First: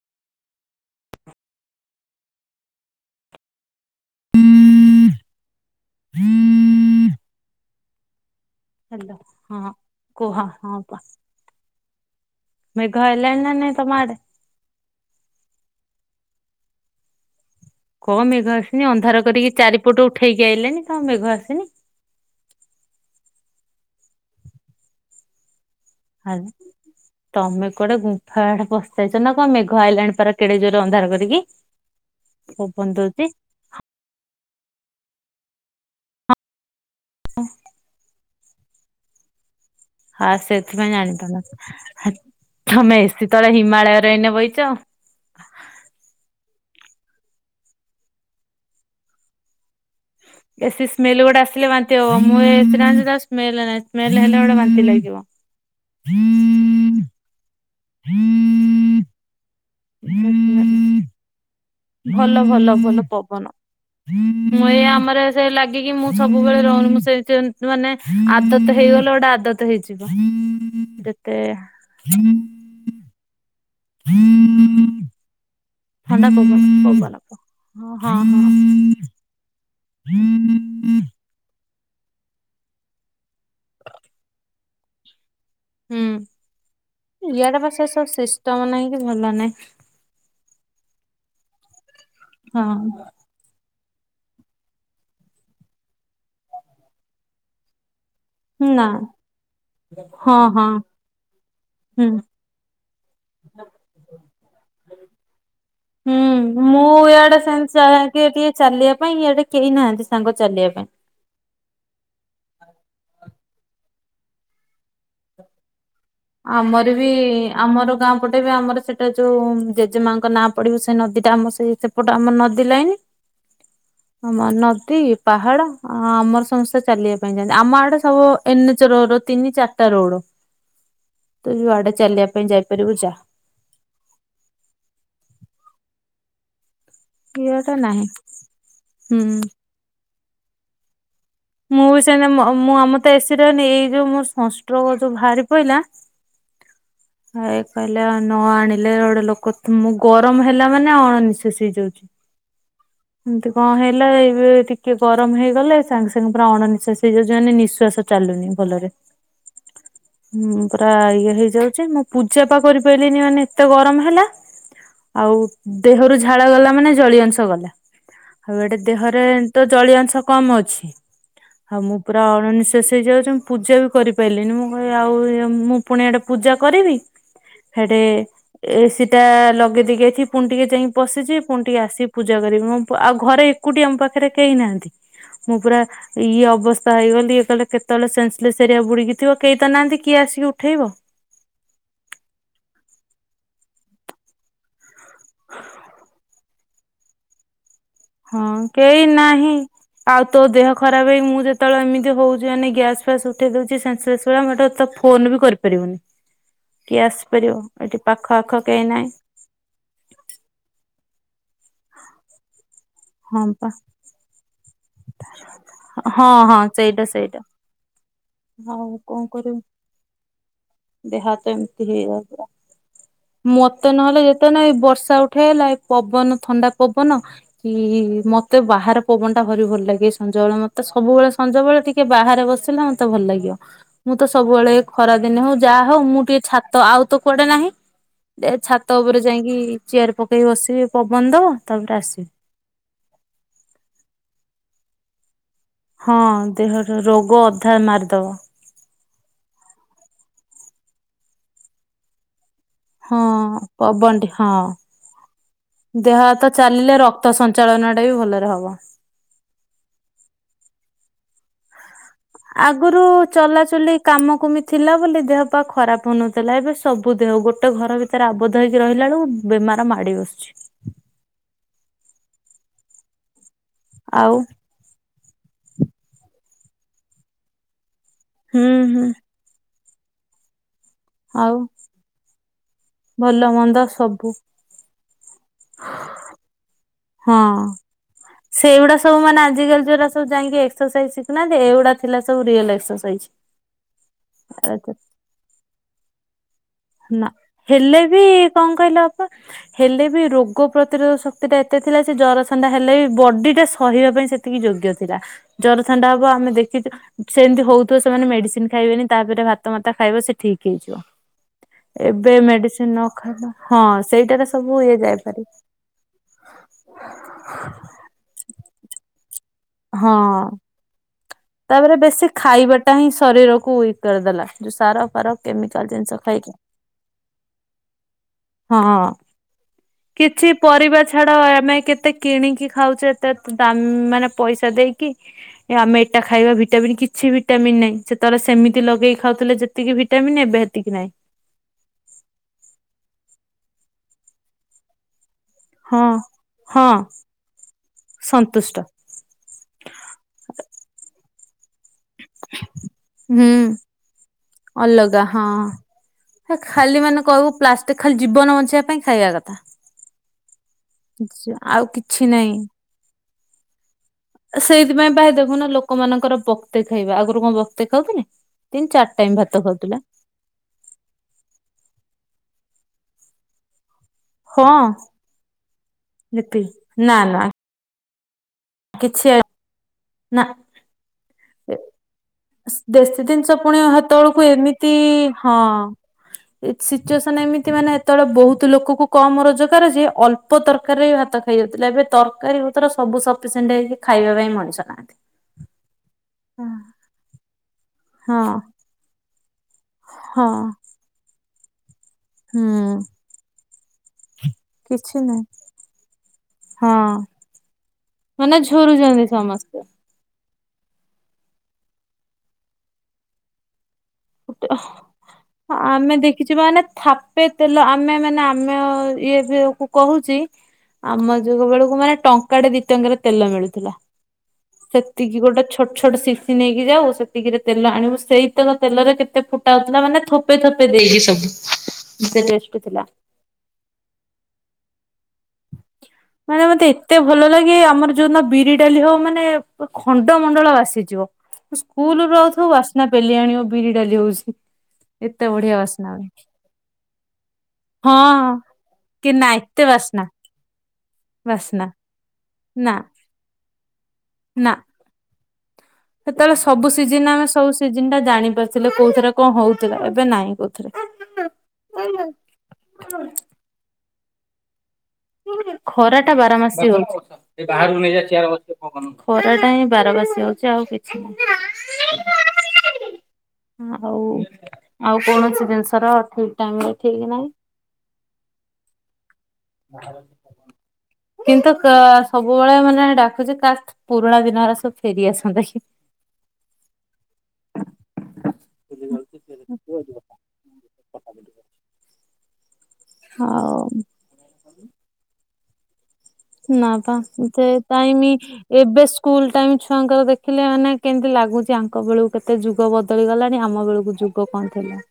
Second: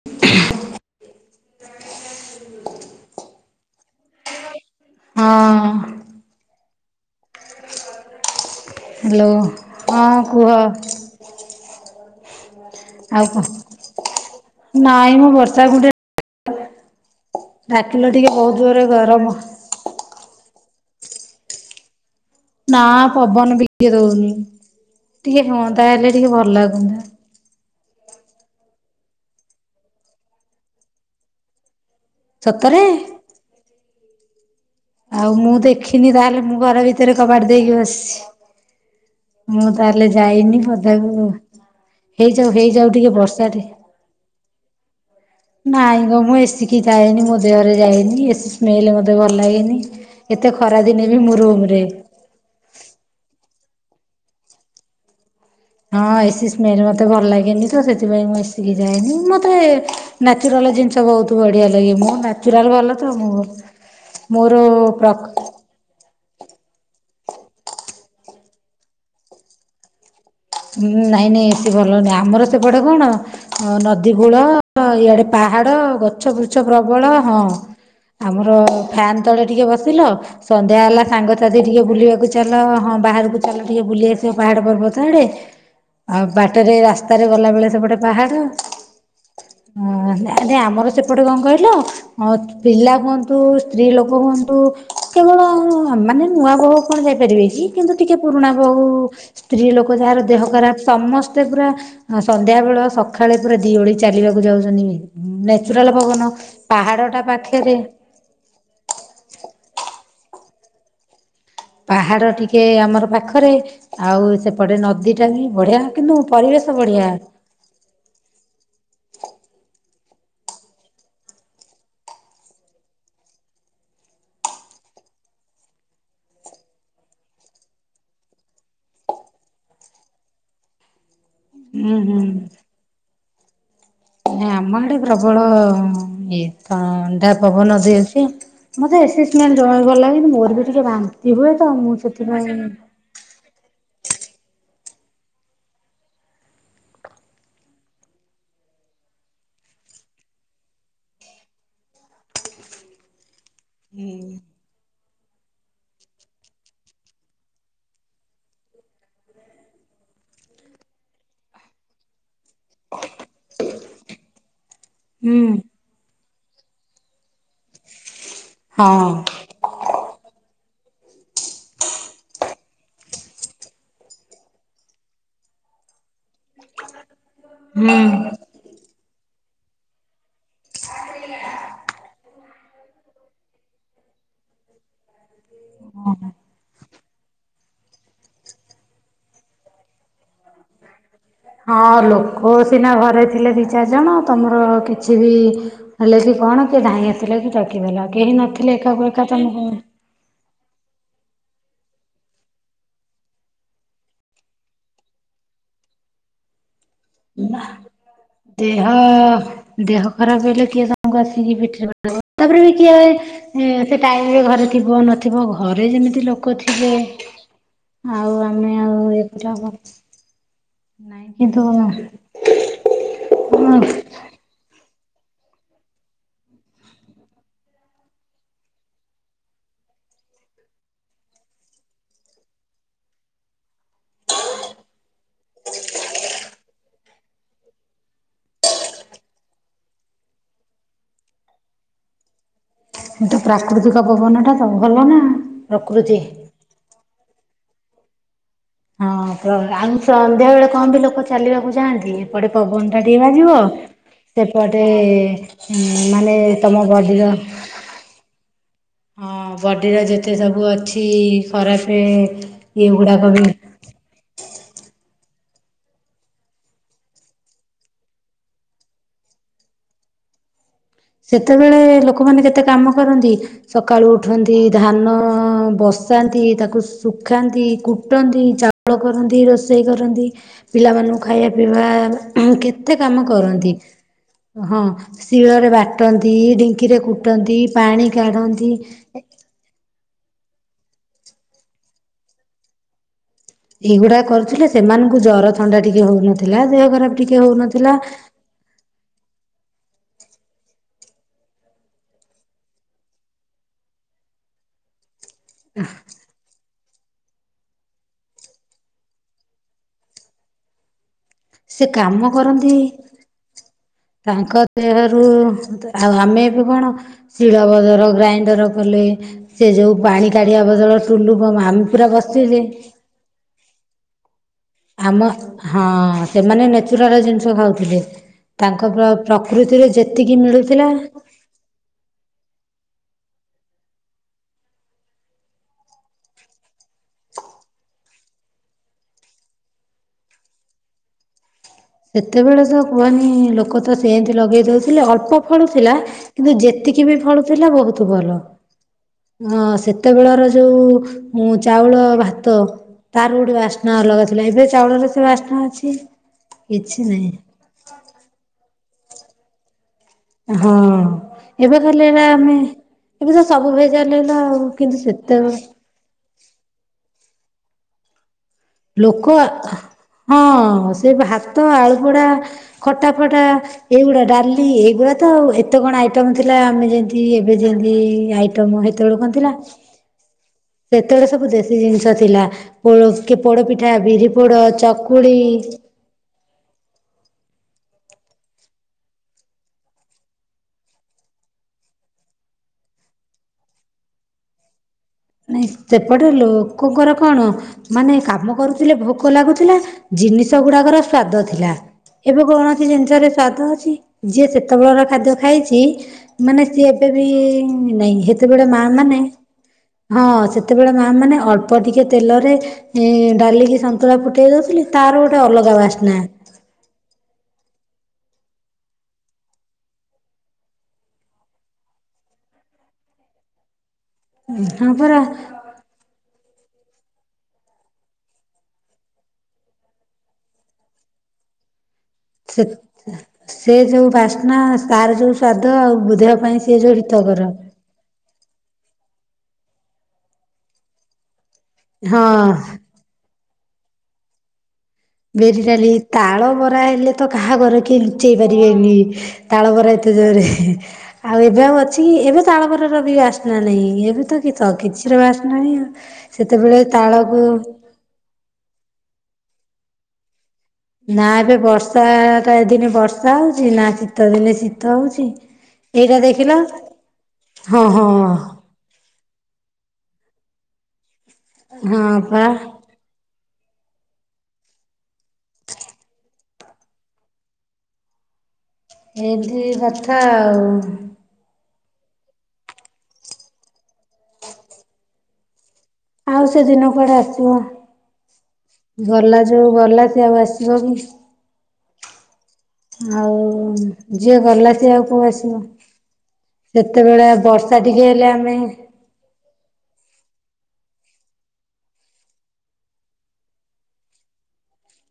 [inaudible] [inaudible] ହଁ। Hello hello ହଁ କୁହ ହଁପା। ମେଘ ଆଉ ଆଇଲାଣି କଣ ନା ନାଇଁ ତମ ଆଡେ? ନାଇଁ ମୋ ବର୍ଷା ଗୋଟେ କଣ ଟିକେ ମେଘ ବହୁତ ଜୋରେ ଆସିନି ଅନ୍ଧାର ଗରମ କରିକି ଚାରିପଟ ଉଠେଇକି ଆଇିଲଣିି କଣ ମେଘ ଆସିନି। ନା ପବନ ବିିକଏ ଦଉନି ଟିକେ ହୁଅନ୍ତା ହେଲେ ଟିକେ ଆରେ ଭଲ ଲାଗୁନ୍ତା। ତମେ କୁଆଡେ ଗୁମ୍ଫା ଆଡେ ପସିଯାଇଛ ନା କଣ ମେଘା ଆଇଲାଣି ପରା କେଡେ ଜୋରରେ ଅନ୍ଧାର କରିକି। ସତରେ [unintelligible] ଆଉ ମୁଁ ଦେଖିନି ତାହେଲେ ମୁଁ ଘର ଭିତରେ କବାଡ ଦେଇକି ବସିଛି। ମୁଁ ତାହେଲେ ହଁ ଯାଇନି ସେଥିପାଇଁ ପଦାକୁ ଜାଣିପାରୁନ ହେଇଯାଉ ହେଇଯାଉ ତମେ ଟିକେ ଏସି ତଳେ ବର୍ଷାଟେ ହିମାଳୟରେ ଏଇନେ ବହିଛ। ନାଇଁ ଗ ମୁଁ ଏସିକି ଯାନି ମୋ ଦେହରେ ଯାଇନି ଏ ସ୍ମେଲ ମତେ ଭଲ ଲାଗେନି। ଏତେ ଏସି ସ୍ମେଲ ଖରାଦିନେବି ଗୋଟେ ମୁଁ ଆସିଲେ ରୁମ ରେ ବାନ୍ତି ହବ ମୁଁ ଏ ସ୍ମ ନାଁ ସ୍ମଲ ହେଲେ ଗୋଟେ ବାନ୍ତି ଲାଗବ। ହଁ ଏସିି ସ୍ମେଲ ମତେ ଭଲ ଲାଗେନି ତ ସେଥିପାଇଁ ମୁଁ ଏସିକି ଯାଏନି ମତେ ନଚୁରାଲ ଜିନିଷ ବହୁତ ବଢିଆ ଲାଗେ ମୋ ନଚୁରାଲ ଭଲ ତ ମୁଁ ମୋର ମୁଁ ଏଇ ପ୍ର ଆମର ସେ ମୁଁ ସବୁବେଳେ ରହୁନିଁ ସେ ମାନେ ଆଦତ ହେଇଗଲେ ଗୋଟେ ଆଦତ ହେଇଯିବ। ହଁ ନାଇଁ ଯେତେ ନାଇଁ ଏସିି ଭଲ ନାହିଁ ଆମର ସେପଟେ କଣ ନଦୀ କୂଳ ଇଆଡେ ପାହାଡ ଥଣ୍ଡା ପବନ ପବନ ହଁ ହଁ ହଁ। [unintelligible] ଳେ ଟିକେ ବସିଲ ସନ୍ଧ୍ୟା ହେଲା ସାଙ୍ଗ ତାଦି ଟିକେ ବୁଲିବାକୁ ଚାଲ ହଁ ବାହାରକୁ ଚାଲ ଟିକି ବୁଲି ଆସିବ ପାହାଡ଼ ପର୍ବତ ଆଡ଼େ। ହୁଁ ଆଉ ବାଟରେ ରାସ୍ତାରେ ଗଲା ଇଆଡେ ବା ବେଳେ ସେ ସେପଟେ ସବୁ ପାହାଡ ସିଷ୍ଟମ ନାହିଁ କି ଭଲ ନାହିଁ ହ ଆରେ ଆମର ସେପଟେ କଣ କହିଲ ଅତ ପିଲା ହଁ କୁ ତୁ ସ୍ତ୍ରୀ ଲୋକ ହୁଅନ୍ତୁ କେବଳ ମାନେ ନୂଆ ବହ କଣ ଯାଇପାରିବେ କି କିନ୍ତୁ ଟିକେ ପୁରୁଣା ବୋହୁ ନା। ସ୍ତ୍ରୀ ଲୋକ ଯାହାର ହଁ ଦେହ ହଁ ଖରାପ ସମସ୍ତେ ପୁରା ଆ ହୁଁ। ସ ସନ୍ଧ୍ୟାବେଳ ସକ ଖାଳେ ପୁରା ଦି ଓଳି ଚାଲିବାକୁ ଯାଉଛନ୍ତି ନେଚୁରାଲ ହୁଁ ପବନ ପାହାଡ ଟା ପାଖେରେ ଟିଏ ଟିଏ ଚାଲିବା ପାଇଁ ଏଆଡ଼େ କେହି ନାହାନ୍ତି ସାଙ୍ଗ ଚାଲିବା ପାଇଁ। ପାହାଡ଼ ଟିକେ ଆମର ପାଖରେ ଆଉ ସେପଟେ ନଦୀଟା ବି ବଢ଼ିଆ କିନ୍ତୁ ପରିବେଶ ଆମର ବଢ଼ିଆ। ବି ଆମର ଗାଁ ପଟେ ବି ଆମର ସେଇଟା ଯୋଉ ଜେଜେମାଙ୍କ ନାଁ ପଡିବୁ ସେ ନଦୀଟା ଆମ ସେଇ ସେପଟ ଆମର ନଦୀ ଲାଇନ ଆମ ନଦୀ ପାହାଡ ଆମର ସମସ୍ତେ ଚାଲିବା ପାଇଁ ଯାଆନ୍ତି ଆମ ଆଡେ ସବୁ ଏନ ଏଚ ରୋଡ ତିନି ଚାରିଟା ରୋଡ। ତୁ ଯୁଆଡେ ହୁଁ ଚାଲିବା ପାଇଁ ଯାଇପାରିବୁ ଯା। ନାଁ ଆମ ଆଡେ ପ୍ରବଳ ଇଏ ତ ଡା ଇଆଡେ ପବନ ଦେଇ ନାହିଁ ଅଛି ମୋତେ ଏ ହୁଁ ସି ସ୍ମେଲ ଜମାରୁ ଭଲଲାଗେନି ମୋର ବି ଟିକେ ଭାନ୍ ତି ହୁଏତ ମୁଁ ବି ସେମିତି ମ ସେଥିପାଇଁ ମୁଁ ଆମ ତ ଏ ସି ନେଇ ଏଇ ଯଉ ସଣ୍ଟ୍ରୋକ ଭାହାରି ଯୋଉ ପାଇଲା ହ [inaudible] [inaudible] ଭାଇ କହିଲେ ନ ଆଣିଲେ ଗୋଡେ ଲୋକ ମୁଁ ଗରମ ହେଲା ମାନେ ଅଣ ନିଃଶ୍ୱାସି ହେଇଯାଉଚି। [inaudible] ଏମତି କଣ ହେଲାବେଳେ ଏବେ ଟିକେ ଗରମ ହେଇଗଲେ ସାଙ୍ଗ ତେଣୁ ପୁରା ଅଣନିଶ୍ଵାସ ହେଇଯାଉ ମାନେ ନିଶ୍ଵାସ ଚାଲୁନି ଭଲରେ। ହୁଁ ପୁରା ଇଏ ହେଇଯାଉଚି ମୁଁ ପୂଜା ପା କରିପାଇଲିନି ମାନେ ଏତେ ଗରମ ହେଲା। ଆଉ ହୁଁ ଦେହରୁ ଝାଳ ଗଲା ମାନେ ଜଳୀୟଅଂଶ ଗଲା ଆଉ ଏଟା ହଁ ଦେହରେ ତ ଜଳୀୟ ଅଂଶ କମ୍ ଅଛି ଆଉ ମୁଁ ପୁରା ଅଣନିଶ୍ୱାସି ହେଇଯାଉଚି ମୁଁ ପୂଜା ବି କରିପାରିଲିନି ମୁଁ କହି ଆଉ ଇଏ ମୁଁ ପୁଣି ଇଆଡ଼େ ପୂଜା କରିବି ହୁଁ ହେଆଡେ ଏ ସି ଟା ଲଗେଇ ଦେଇକିଆଇଥିବ ପୁଣି ଟିକେ ଯାଇକି ପଶିଚି ପୁଣି ଟିକେ ଆସିିକି ପୂଜା କରିବି ମୁଁ ପୁ ଆଉ ଘରେ ଏକୁଟି ଆମ ପାଖରେ କେହି ନାହାନ୍ତି। ମୁଁ ପୁରା ଇଏ ଅବସ୍ଥା ହେଇଗଲି ଇଏ କହଲେ କେତେବେଳେ ସେନ୍ସଲେସ୍‌ ଏରିଆ ବୁଡିକିଥିବ କେହି ତ ନାହାନ୍ତି କିଏ ଆସିକି ଉ ଠେଇବ। ହଁ ଲୋକ ସିନା ଘରେ ଥିଲେ ଦି ଚାରି ଜଣ ତମର କିଛି ବି ହେଲେ କି କଣ କିଏ ଧାଇଁ ଆସିଲେ କି ଟେକିଦେଲା କେହି ହଁ ନଥିଲେ କେହି ଏକାକୁ ଏକା ତମେ ନାହିଁ। କୁ ଆଉ ତୋ ଦେହ ଖରାପ ହେଇ ମୁଁ ଯେତେବେଳେ ଏମିତି ହୋଉଚି ମାନେ ଗ୍ୟାସ ଫ୍ୟାସ ଉଠେଇ ଦେଉଚି ସେନ୍ସଲେସ୍‌ [unintelligible] ଏଟା ତୋ ଫୋନ ବି କରିପାରିବୁନି କିଏ ଆସିପାରିବ ଏଠି ପାଖ ଆଖ ଦେହ କେହି ନାହିଁ ଦେହ ଖରାପ ହେଲେ କିଏ ସାଙ୍ଗ ଆସିକି ପେଠିରେ ତାପରେ କିଏ ହଁ ପା ସେ ଟାଇମରେ ଘରେ ଥିବ ନଥିବ ଘରେ ଯେମିତି ହଁ ଲୋକ ଥିବେ ସେଇଟା ସେଇଟା ଆଉ ଆମେ ହଁ ଆଉ କଣ ଏଗୁରା କରିବୁ। ଦେହ ନାଇଁ ହାତ କିନ୍ତୁ ଏମତି ହେଇଗଲା ମତେ ନହେଲେ ଯେ ତ ନାହିଁ ଏ ବର୍ଷା ଉଠେଇଲା ଏ ପବନ ଥଣ୍ଡା ପବନ ଇ ମତେ ବାହାରେ ପବନ ଟା ଭାରି ଭଲ ଲାଗେ ସଞ୍ଜ ବେଳେ ମତେ ସବୁବେଳେ ସଞ୍ଜ ବେଳେ ଟି ଟିକେ ବାହାରେ ବସିଲେ ମତେ ଭଲ ଲାଗିବ। ମୁଁ ତ ସବୁବେଳେ ଏ ଖରା ଦିନେ ହଉ ଯାହା ହଉ ମୁଁ ଟିକେ ଛାତ ଆଉ ତ କୁଆଡେ ନାହିଁ। ଏ ଛାତ ଉପରେ ଯାଇଁକି ଚେୟାର ପକେଇ ବସିବି ପବନ ଦବ ତାପରେ ଆସିବି। ସେଟା ପ୍ରାକୃତିକ ପବନ ଟା ତ ଭଲ ନା। ହଁ ପ୍ରକୃତି। ଦେହରେ ରୋଗ ଅଧା ମାରିଦବ। ହଁ ଆଉ ସନ୍ଧ୍ୟାବେଳେ କହନ୍ତି ଲୋକ ଚାଲିବାକୁ ଯାଆନ୍ତି ଏପଟେ ପବନ ଟିକେ ହଁ ବାଜିବ ପବନଟି ହଁ ସେପଟେ ମାନେ ତମ ବଡିର ଚାଳନାଟା ବି ଭଲରେ ହବ। ହଁ ବଡ଼ିର ଯେତେ ସବୁ ଅଛି ଖରାପେ। ଆଗରୁ ଚଲାଚୁଲି କାମ କୁମି ଥିଲା ବୋଲି ଦେହ ପା ଖରାପ ହଉନଥିଲା ଏବେ ସବୁ ଦେହ ଗୋଟେ ଘର ଭି ସେରା ଆବଦ୍ଧ ହେଇକି ରହିଲାକୁ ବେ ବେମାର ମାଡ଼ି ବସୁଛି। ସେତେବେଳେ ଲୋକମାନେ କେତେ କାମ କରନ୍ତି ସକାଳୁ ଆଉ ଉଠନ୍ତି ଧାନ ବସାନ୍ତି ତାକୁ ଶୁଖାନ୍ତି କୁଟନ୍ତି ହୁଁ ଚାଉଳ ହୁଁ କରନ୍ତି ରୋଷେ ରୋଷେଇ କରନ୍ତି ପିଲାମାନଙ୍କୁ ଖାଇବା ଆଉ ପିଇବା କେତେ କାମ ଭଲ କରନ୍ତି। ମନ୍ଦ ସବୁ ହଁ ଶିଳରେ ବାଟନ୍ତି ଢିଙ୍କିରେ ହଁ। କୁଟନ୍ତି ପାଣି କାଢନ୍ତି। ସେଇଗୁଡା ସବୁ ମାନେ ଆଜି କାଲି ଯୋରା ଯଉ ଯାଇଁକି ଏକ୍ସରସାଇଜ ଶିଖୁ ନାହାନ୍ତି ଏଇ ଏଗୁଡା ଥିଲା ସବୁ ରିୟଲ ଏକ୍ସରସାଇଜ। ଏଇଗୁଡା କରୁଥିଲେ ସେମାନଙ୍କୁ ଜର ଥଣ୍ଡା ଟିକେ ହଉନଥିଲା ଦେହ ଖରାପ ଟିକେ ହଉନଥିଲା। ଏ କଣ କହିଲ [inaudible] ହେଲେ ବି ରୋଗ ପ୍ରତିରୋଧ ଶକ୍ତି ଟା ଏତେ ଥିଲା ଯେ ଜର ଥଣ୍ଡା ହେଲେ ବି ବଡି ଟା ସହିବା ପାଇଁ ସେ ଏତିକି ଯୋଗ୍ୟ ଥିଲା ଜର ଥଣ୍ଡା ହବ ଆମେ ଦେଖ ସେମିତି ହଉଥିବ ସେମାନେ ମେଡିସିନ ଖାଇବେନି ତାପରେ ଭାତ ମାତା ଖାଇବ ସେ ଠିକ୍ ହେଇଯିବ। ସେ କାମ ଏବେ କରନ୍ତି ମେଡିସିନ ନ ଖାଇଲା ହଁ। ସେଇଟାରେ ତାଙ୍କ ସବୁ ଇଏ ଦେହରୁ ଯାଇପାରିବ ଆଉ ଆମେ ଏବେ କଣ ଶିଳ ବଜର ଗ୍ରାଇଣ୍ଡର କଲେ। ସେ ଯେଉଁ ହଁ। ପାଣି କାଢ଼ିବା ବଦଳ ଟୁଲୁପ ମା ତାପରେ ବେଶୀ ଖାଇବାଟା ହିଁ ଶରୀରକୁ ୱିକ କରିଦେଲା। ଯୋଉ ସାର ଆମ ଫାର କେମିକାଲ ହଁ ଜିନିଷ ଖାଇକି ସେମାନେ ନେଚୁରାଲ ଜିନିଷ ଖାଉଥିଲେ। ତାଙ୍କ ପ୍ର ହଁ। ପ୍ରକୃତିରେ ଯେତିକି କିଛି ମିଳୁଥିଲା ପରିବା ଛାଡ ଆମେ କେତେ କିଣିକି ଖାଉଛେ ଏତେ ଦାମ ମାନେ ପଇସା ଦେଇକି ଆମେ ସେଟା ଖାଇବା ଭିଟାମିନ୍ କିଛି ଭିଟାମିନ ନହିଁ ସେତେବେଳେ ସେମିତି ଲଗେଇି ଖାଉଥିଲେ ଯେତିକି ଭିଟାମିନ୍ ଏବେ ହେତିକି ନାଇଁ। ସେତେବେଳେ ତ କୁହନି ଲୋକ ତ ସେମତି ଲଗେଇ ଦଉଥିଲେ ଅଳ୍ପ ଫଳୁଥିଲା ହଁ କିନ୍ତୁ ହଁ ଯେତିକି ବି ଫଳୁଥିଲା ବହୁତ ଭଲ। ସନ୍ତୁଷ୍ଟ ହଁ ସେତେବେଳର ଯୋଉ ମୁଁ ଚାଉଳ ଭାତ ତାର ହୁଁ ଗୋଟେ ବାସ୍ନା ଅଲଗା ଥିଲା ଏବେ ଚାଉଳର ଅଲଗା ସେ ହଁ। ବାସ୍ନା ଅଛି। କିଛି ଖାଲି ମାନେ ନାହିଁ କହିବୁ ପ୍ଲାଷ୍ଟିକ ଖାଲି ଜୀବନ ବଞ୍ଚେଇବା ପାଇଁ ଖାଇବା କଥା। ହଁ ଏବେ ଆଉ ଖାଲି କିଛି ଏଟା ନାହିଁ। ଆମେ ଏବେ ତ ସବୁ। ଜଲ ହେଲା ଆଉ କିନ୍ତୁ ସେତେବେଲ। ଲୋକମାନାନଙ୍କର ବକ୍ତେ ଖାଇବା ଆଗରୁ କଣ ବକ୍ତେ ଖାଉଥିଲେ। ତିନି ଚାରି ଟାଇମ ଲୋକ ଭାତ ଖାଉଥିଲା ଆ ହଁ ସେ ଭାତ ଆଳୁପଡା ଖଟା ଫଟା ଏଇଗୁଡା। ଡାଲି ହଁ ଏଗୁଡ଼ା ତ ଏତେ କଣ ଆଇଟମ୍ ଥିଲା ଲିପି ଆମେ ନା ଯେମତି ନା ଏବେ ଯେମତି ଆଇ ଟମ୍ ସେତେବେଳକୁ କିଛି କଣ ଥିଲା। ନା। ସେତେବେଳେ ସବୁ ଦେଶୀ ଜିନିଷ ଥିଲା ଦେଶୀ ଜିନିଷ ପୋଡ ପୁଣି ପିଠା ବିରି ହେତେବେଳକୁ ପୋଡ ଏମିତି ଚକୁଳି। [inaudible] ହଁ ସିଚୁଏସନ ଏମିତି ମାନେ ସେତେବେଳେ ବହୁତ ଲୋକ କୁ କମ ରୋଜଗାର ଯ ଅଳ୍ପ ତରକାରୀ ବି ହାତ। ହେଇଯାଉଥିଲା ଏବେ ତରକାରୀ ପତର ସବୁ ସଫିସିଣ୍ଟ ହେଇକି ଖାଇବା ପାଇଁ ମଣିଷ ନାହାନ୍ତି। ନାଇ ସେପଟେ ଲୋକଙ୍କର କଣ ମାନେ ହଁ କାମ କରୁଥିଲେ ଭୋକ ଲାଗୁଥିଲା ହଁ ଜିନିଷ ଗୁଡାକର ସ୍ଵାଦ ଥିଲା ଏବେ ହୁଁ କୌଣସି ଜିନିଷରେ ସ୍ଵାଦ ଅଛି ଯିଏ ସେ କେତେବେଳର କିଛି ଖାଦ୍ୟ ନାହିଁ ଖାଇଛି ମାନେ ସିଏ ଏବେ ହଁ ବି ନାଇଁ ମାନେ ହେତେବେଳେ ମା ମାନେ ଝୁରୁଛନ୍ତି ସମସ୍ତେ। ହଁ ସେତେବେଳେ ମା ମାନେ ଅଳ୍ପ ଟିକେ ତେଲରେ ଡାଲିକି ସନ୍ତୁ ସନ୍ତୁଳା ଫୁଟେଇ ଦୋଉଥିଲି ତାର ଗୋଟେ ଅଲଗା ବାସ୍ନା। କିଛି ମାନେ ଥାପେ ତେଲ ଆମେ ମାନେ ଆମେ ଇଏ ଫିଏ କୁ କୋହୁଚି। ଆମ ଯୁଗ ବେଳକୁ ମାନେ ଟଙ୍କାଟେ ଦିଇ ଟଙ୍କିାରେ ତେଲ ମିଳୁଥିଲା। ହଁ ପରା ସେତିକି ଗୋଟେ ଛୋଟ ଛୋଟ ସିସିି ନେଇକି ଯାଉ ସେତିକିରେ ତେଲ ଆଣିବୁ ସେଇତ କଥା। ତେଲରେ କେତେ ଫୁଟା ହୋଉଥିଲା ମାନେ ଥୋପେ ଥୋପେ ଦେଇକି ସବୁ। ଏତେ ସେ ଟେଷ୍ଟି ଥିଲା। ସେ ଯେଉ ବାସ୍ନା ତାର ଯେଉ ସାଧଦ ଆଉ ବୃଧେ ପାଇଁ ସିଏ ଯୋଉ ବିତାପର। ଯୋଉ ଦିନ ବିରି ଡାଲି ହବ ମାନେ ଖଣ୍ଡ ମଣ୍ଡଳ ବାସିଯିବ ହଁ। ସ୍କୁଲୁରୁଆଉଥିବୁ ବସିଥିବ। ନା ପେଲି ଆଣି ଆଉ ବିରି ଡାଲି ହୋଉଚି। ବିରିଡାଲି ତାଳ ବରା ହେଲେ ତ କାହା ଘରେ କିଏ ଲୁଚେଇ ହଁ ପାରିବେନି। କି ନା ତାଳବରା ଏତେ ବାସ୍ନା ଜୋରେ ଆଉ ଏବେ ଆଉ ବାସ୍ନା ଅଛି କି ଏବେ ନା ତାଳବରାରେ ବି ବାସ୍ନା ନାହିଁ ଏବେ ତ କି ତ ନା। କିଛିର ବାସ୍ନା ନାହିଁ ଆଉ। ସେତେବେଳେ ତାଳକୁ ସିଜିନ ଟା ଜାଣି ପାରଥିଲେ କୋଉଥିଥରେ କଣ ହୋଉଥିଲା ଏବେ ନାଇଁ କୋହୁ ନା ଏବେ ବର୍ଷାଟା ଏ ଦିନେ ବର୍ଷା ହୋଉଚି ନା ଶୀତ ଦିନେ ଶୀତ ହୋଉଚି। ଖରା ଟା ବାର ମାସି ହୋଉଚି। ହଁ ହଁ ଖରା ଟା ହିଁ ବାରବାସିୀ ହୋଉଚି ଆଉ କିଛି ହଁ ପା। ନାହିଁ। ଆଉ ଆଉ କୌଣସି ଜିନିଷ ର ଠିକ୍ ଟାଇମ ରେ ଠିକ ନାହିଁ। ଏ ତିକି କଥା ଆଉ। କିନ୍ତୁ କା ସବୁବେଳେ ମାନେ ଡାକୁଛି କାଶ୍ ପୁରୁଣା ଦିନଗୁରା ସବୁ ଫେରିଆସନ୍ତାକି। ଆଉ ସେ ଦିନ କୁଆଡେ ଆସିବ। ଗଲା ଯୋଉ ଗଲା ସେ ଆଉ ଆସିବ କି? ଆଉ ଯିଏ ଗଲା ସିଏ ଆଉ କୋଉ ଆସିବ। ନା ପା ସେତେବେଳେ ସେ ବର୍ଷା ଟିକେ ହେଲେ ତାଇମି ଆମେ ଏବେ ଶୁ ସ୍କୁଲ୍ ଟାଇମ୍ ଛୁଆଙ୍କର ଦେଖିଲେ ମାନେ କେମିତି ଲାଗୁଛି ଆଙ୍କ ବେଳକୁ କେତେ ଯୁଗ ବଦଳିଗଲାଣି ଆମ ବେଳକୁ ଯୁଗ ଯୁଗ କଣ ଥିଲା।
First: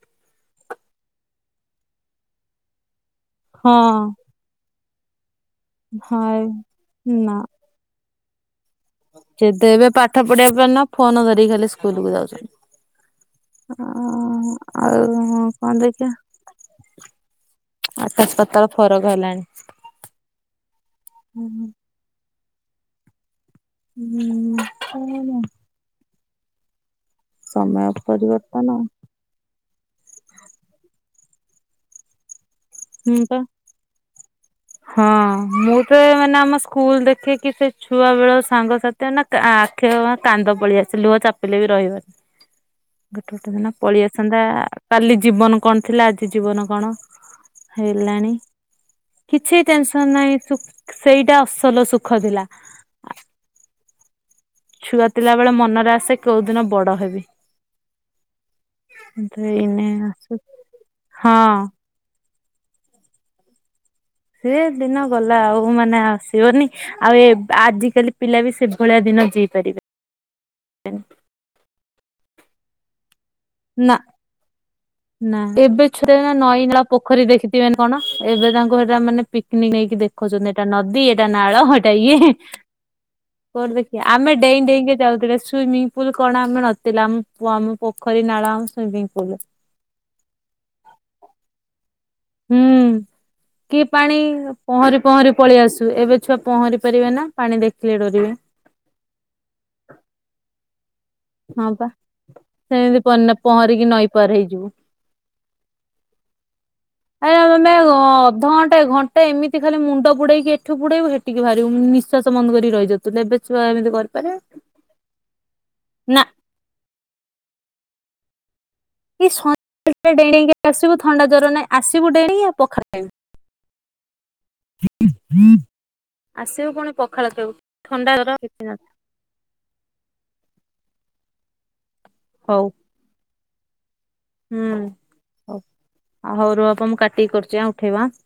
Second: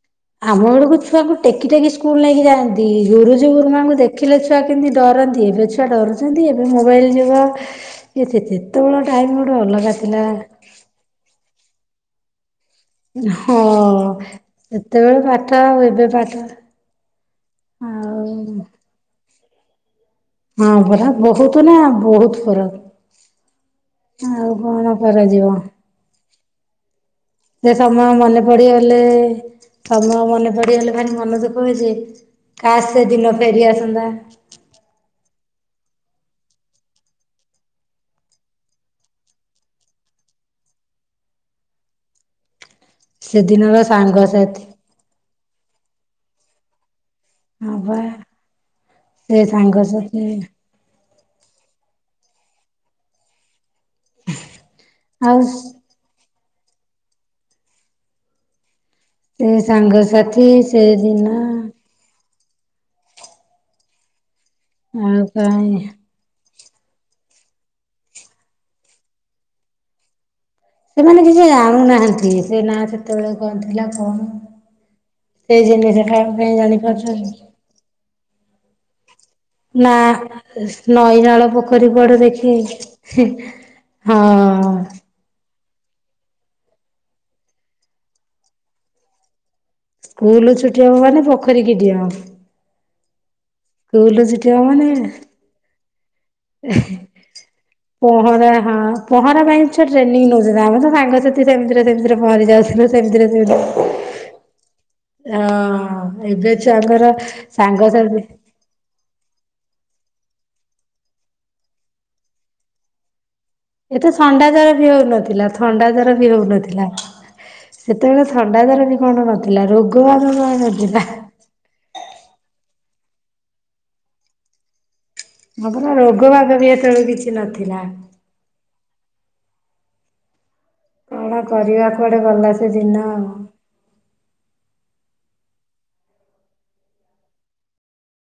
ଆମ ବେଳକୁ ଛୁଆକୁ ଟେକି ଟେକି ସ୍କୁଲ ନେଇକି ଯାଆନ୍ତି ଗୁରୁଜୀ ହଁ ଗୁରୁମାାନଙ୍କୁ ଦେଖି ଦେଖିଲେ ଛୁଆ କେମିତି ଡରନ୍ତି ଏବେ ଛୁଆ ହାଏ ଡରୁଛନ୍ତି ଏବେ ମୋବାଇଲ୍ ନା ଯୁଗ ଥି କେତେବେଳେ ଟାଇମ୍ ଗୋଟେ ଯେତେ ଏବେ ଅଲଗା ପାଠ ଥିଲା। ପଢିବା ପାଇଁ ନା ଫୋନ ଧରିକି ଖାଲି ସ୍କୁଲକୁୁ ଯାଉଚନ୍ତି। ହଁ ଆଉ ସେତେବେଳେ ପାଠ କଣ ଆଉ ଏବେ ଦେଖିଆ। ପାଠ ଆଉ ଆକାସପାତଳ ଫରକ ହେଲାଣି। ହଁ ପରା ବୋହୁତ ହୁଁ ନା ବୋହୁତ ଫରକ ଆଉ। କଣ କରାଯିବ। ସେ ସମୟ ମନେ ପଡିଗଲେ ତମ ମନେ ପଡିଗଲେ ଭାରି ମନ ଦୁଃଖ ହୁଏ ଯେ କାଶ୍ ହୁଁ ସେଦିନ ପା ଫେରିଆସନ୍ତା। ହଁ ମୁଁ ତ ମାନେ ଆମ ସ୍କୁଲ ଦେଖେ କିି ସେ ଛୁଆ ବେଳ ସାଙ୍ଗସାଥି ତୁ ଏଇନେ ଆଖି ରୁ କାନ୍ଦ ପଳିଆସେ ଲୁହ ଚାପିଲେ ବି ରହିବନି। ଫ ଗୋଟେ ଗୋଟେ ଦିନ ପଳେଇଆସନ୍ତା କାଲି ଜୀବନ କଣ ଥିଲା ଆଜି ଜୀବନ କଣ ହଁ ବା ହେଲାଣି। ସେ କିଛି ଟେନସନ ସାଙ୍ଗସାଥି ନାହିଁ ସେଇଟା ଅସଲ ସୁଖ ଥିଲା। ହ ଛୁଆ ଥିଲାବେଳେ ମନରେ ଆସେ କୋଉ ଦିନ ବଡ ହେବି। ଏଇନେ ଆସୁ ସାଙ୍ଗସାଥି ସେଦିନ ହଁ। ସେ ଦିନ ଗଲା ଆଉ ମାନେ ଆସିବନି। ଆଉ ଏ ଆଜିକାଲି ପିଲା ବି ସେଭଳିଆ ଦିନ ଯିପାରିବେ। ସେମାନେ କିଛି ଜାଣୁନାହାନ୍ତି ସେ ନା ସେତେବେଳେ କଣ ଥିଲା ନା କଣ ନା ସେଇ ଏବେ ଜିନିଷ ଟା କାଇଁ ନଈ ନାଳ ପୋଖରୀ ଜାଣିପାରୁଛନ୍ତି ଦେଖିଥିବେନି କଣ ଏବେ ତାଙ୍କୁ ସେଟା ମାନେ ପି କି ନା ନେଇକି ଦେଖାଉଛନ୍ତି ଏଇଟା ନଦୀ ନଈ ଏଟା ନାଳ ପୋଖରୀ ଏଇଟା କୁଆଡୁ ଇଏ ଦେଖି କଟ ଦେଖ ହଁ ଆମେ ଡେଇଁ ଡେଇଁକା ଯାଉଥିଲେ ସୁଇମିଙ୍ଗ ପୁଲ କଣ ଆମେ ନଥିଲା ଆମ ଆମ ପୋଖରୀ ନାଳ ଆମ ସୁଇମିଙ୍ଗ ପୁଲ। ସ୍କୁଲ ଛୁଟି ହବ ମାନେ ପୋଖରୀକି ଡ଼ିଅଁ। ହୁଁ କି ପାଣି ଝିଅ ମାନେ ପହଁରି ପହଁରି ପଳେଇ ଆସୁ ଏବେ ଛୁଆ ପହଁରି ପାରିବେ ନା ପାଣି ଦେଖିଲେ ଡରିବେ। ପହଁରା ହଁ। ପହଁରା ପାଇଁ ଛ ଟ୍ରେନିଂ ନେଉଛନ୍ତି ଆମେ ତ ସାଙ୍ଗ ସାଥି ହଁ ସେମିଦିରେ ପା ସେମିଦିରେ ପହଁରି ଯାଉଥିଲୁ ସେମିତି ସେମିତିରେ ପନ ସେମିଦିରେ। ପହଁରିକି ନଈ ପାର ହେଇଯିବୁ। ହଁ ଏବେ ଛୁଆ [unintelligible] ଅଧଘଣ୍ଟା ଘ ଟେ ଏମିତି ଖାଲି ମୁଣ୍ଡ ବୁଡେଇକି ଏଠୁ ବୁଡେଇବୁ ହେଟିକି ବାହାରିବୁ ନିଶ୍ୱାସ ବନ୍ଦ କରିକି ରହିଯା [unintelligible] ଏତେ ଥଣ୍ଡା ଜର ବି ହଉନଥିଲା ଥଣ୍ଡା ଜର ବି ହଉନଥିଲା। ସେତେବେଳେ ଥଣ୍ଡା ଧର ବି କି କଣ ନଥିଲା ରୋଗ ସନ୍ଧ୍ୟାବେଳେ ଆ ଡେଇଁ ଡେଇଁକି ଆସିବୁ ନଥିଲା। ଥଣ୍ଡା ଜର ନାହିଁ ଆସିବୁ ଡେଇ ଆ ପଖାଳ ଖାଇବୁ। ହଁ ପରା ରୋଗ ବାଗ ବି ଆସିବୁ କଣ ହେତେବେଳେ କିଛି ପଖାଳ ଦେଉ ନଥିଲା। ଥଣ୍ଡା [unintelligible] କଣ କରିବା କୁଆଡେ ଗଲା ହଉ ସେ ଦିନ ଆଉ। ହୁଁ ହଉ ଆ ହଉରୁ ଆପ ମୁଁ କାଟିକି କରୁଚ ଆ ଉଠେଇବା।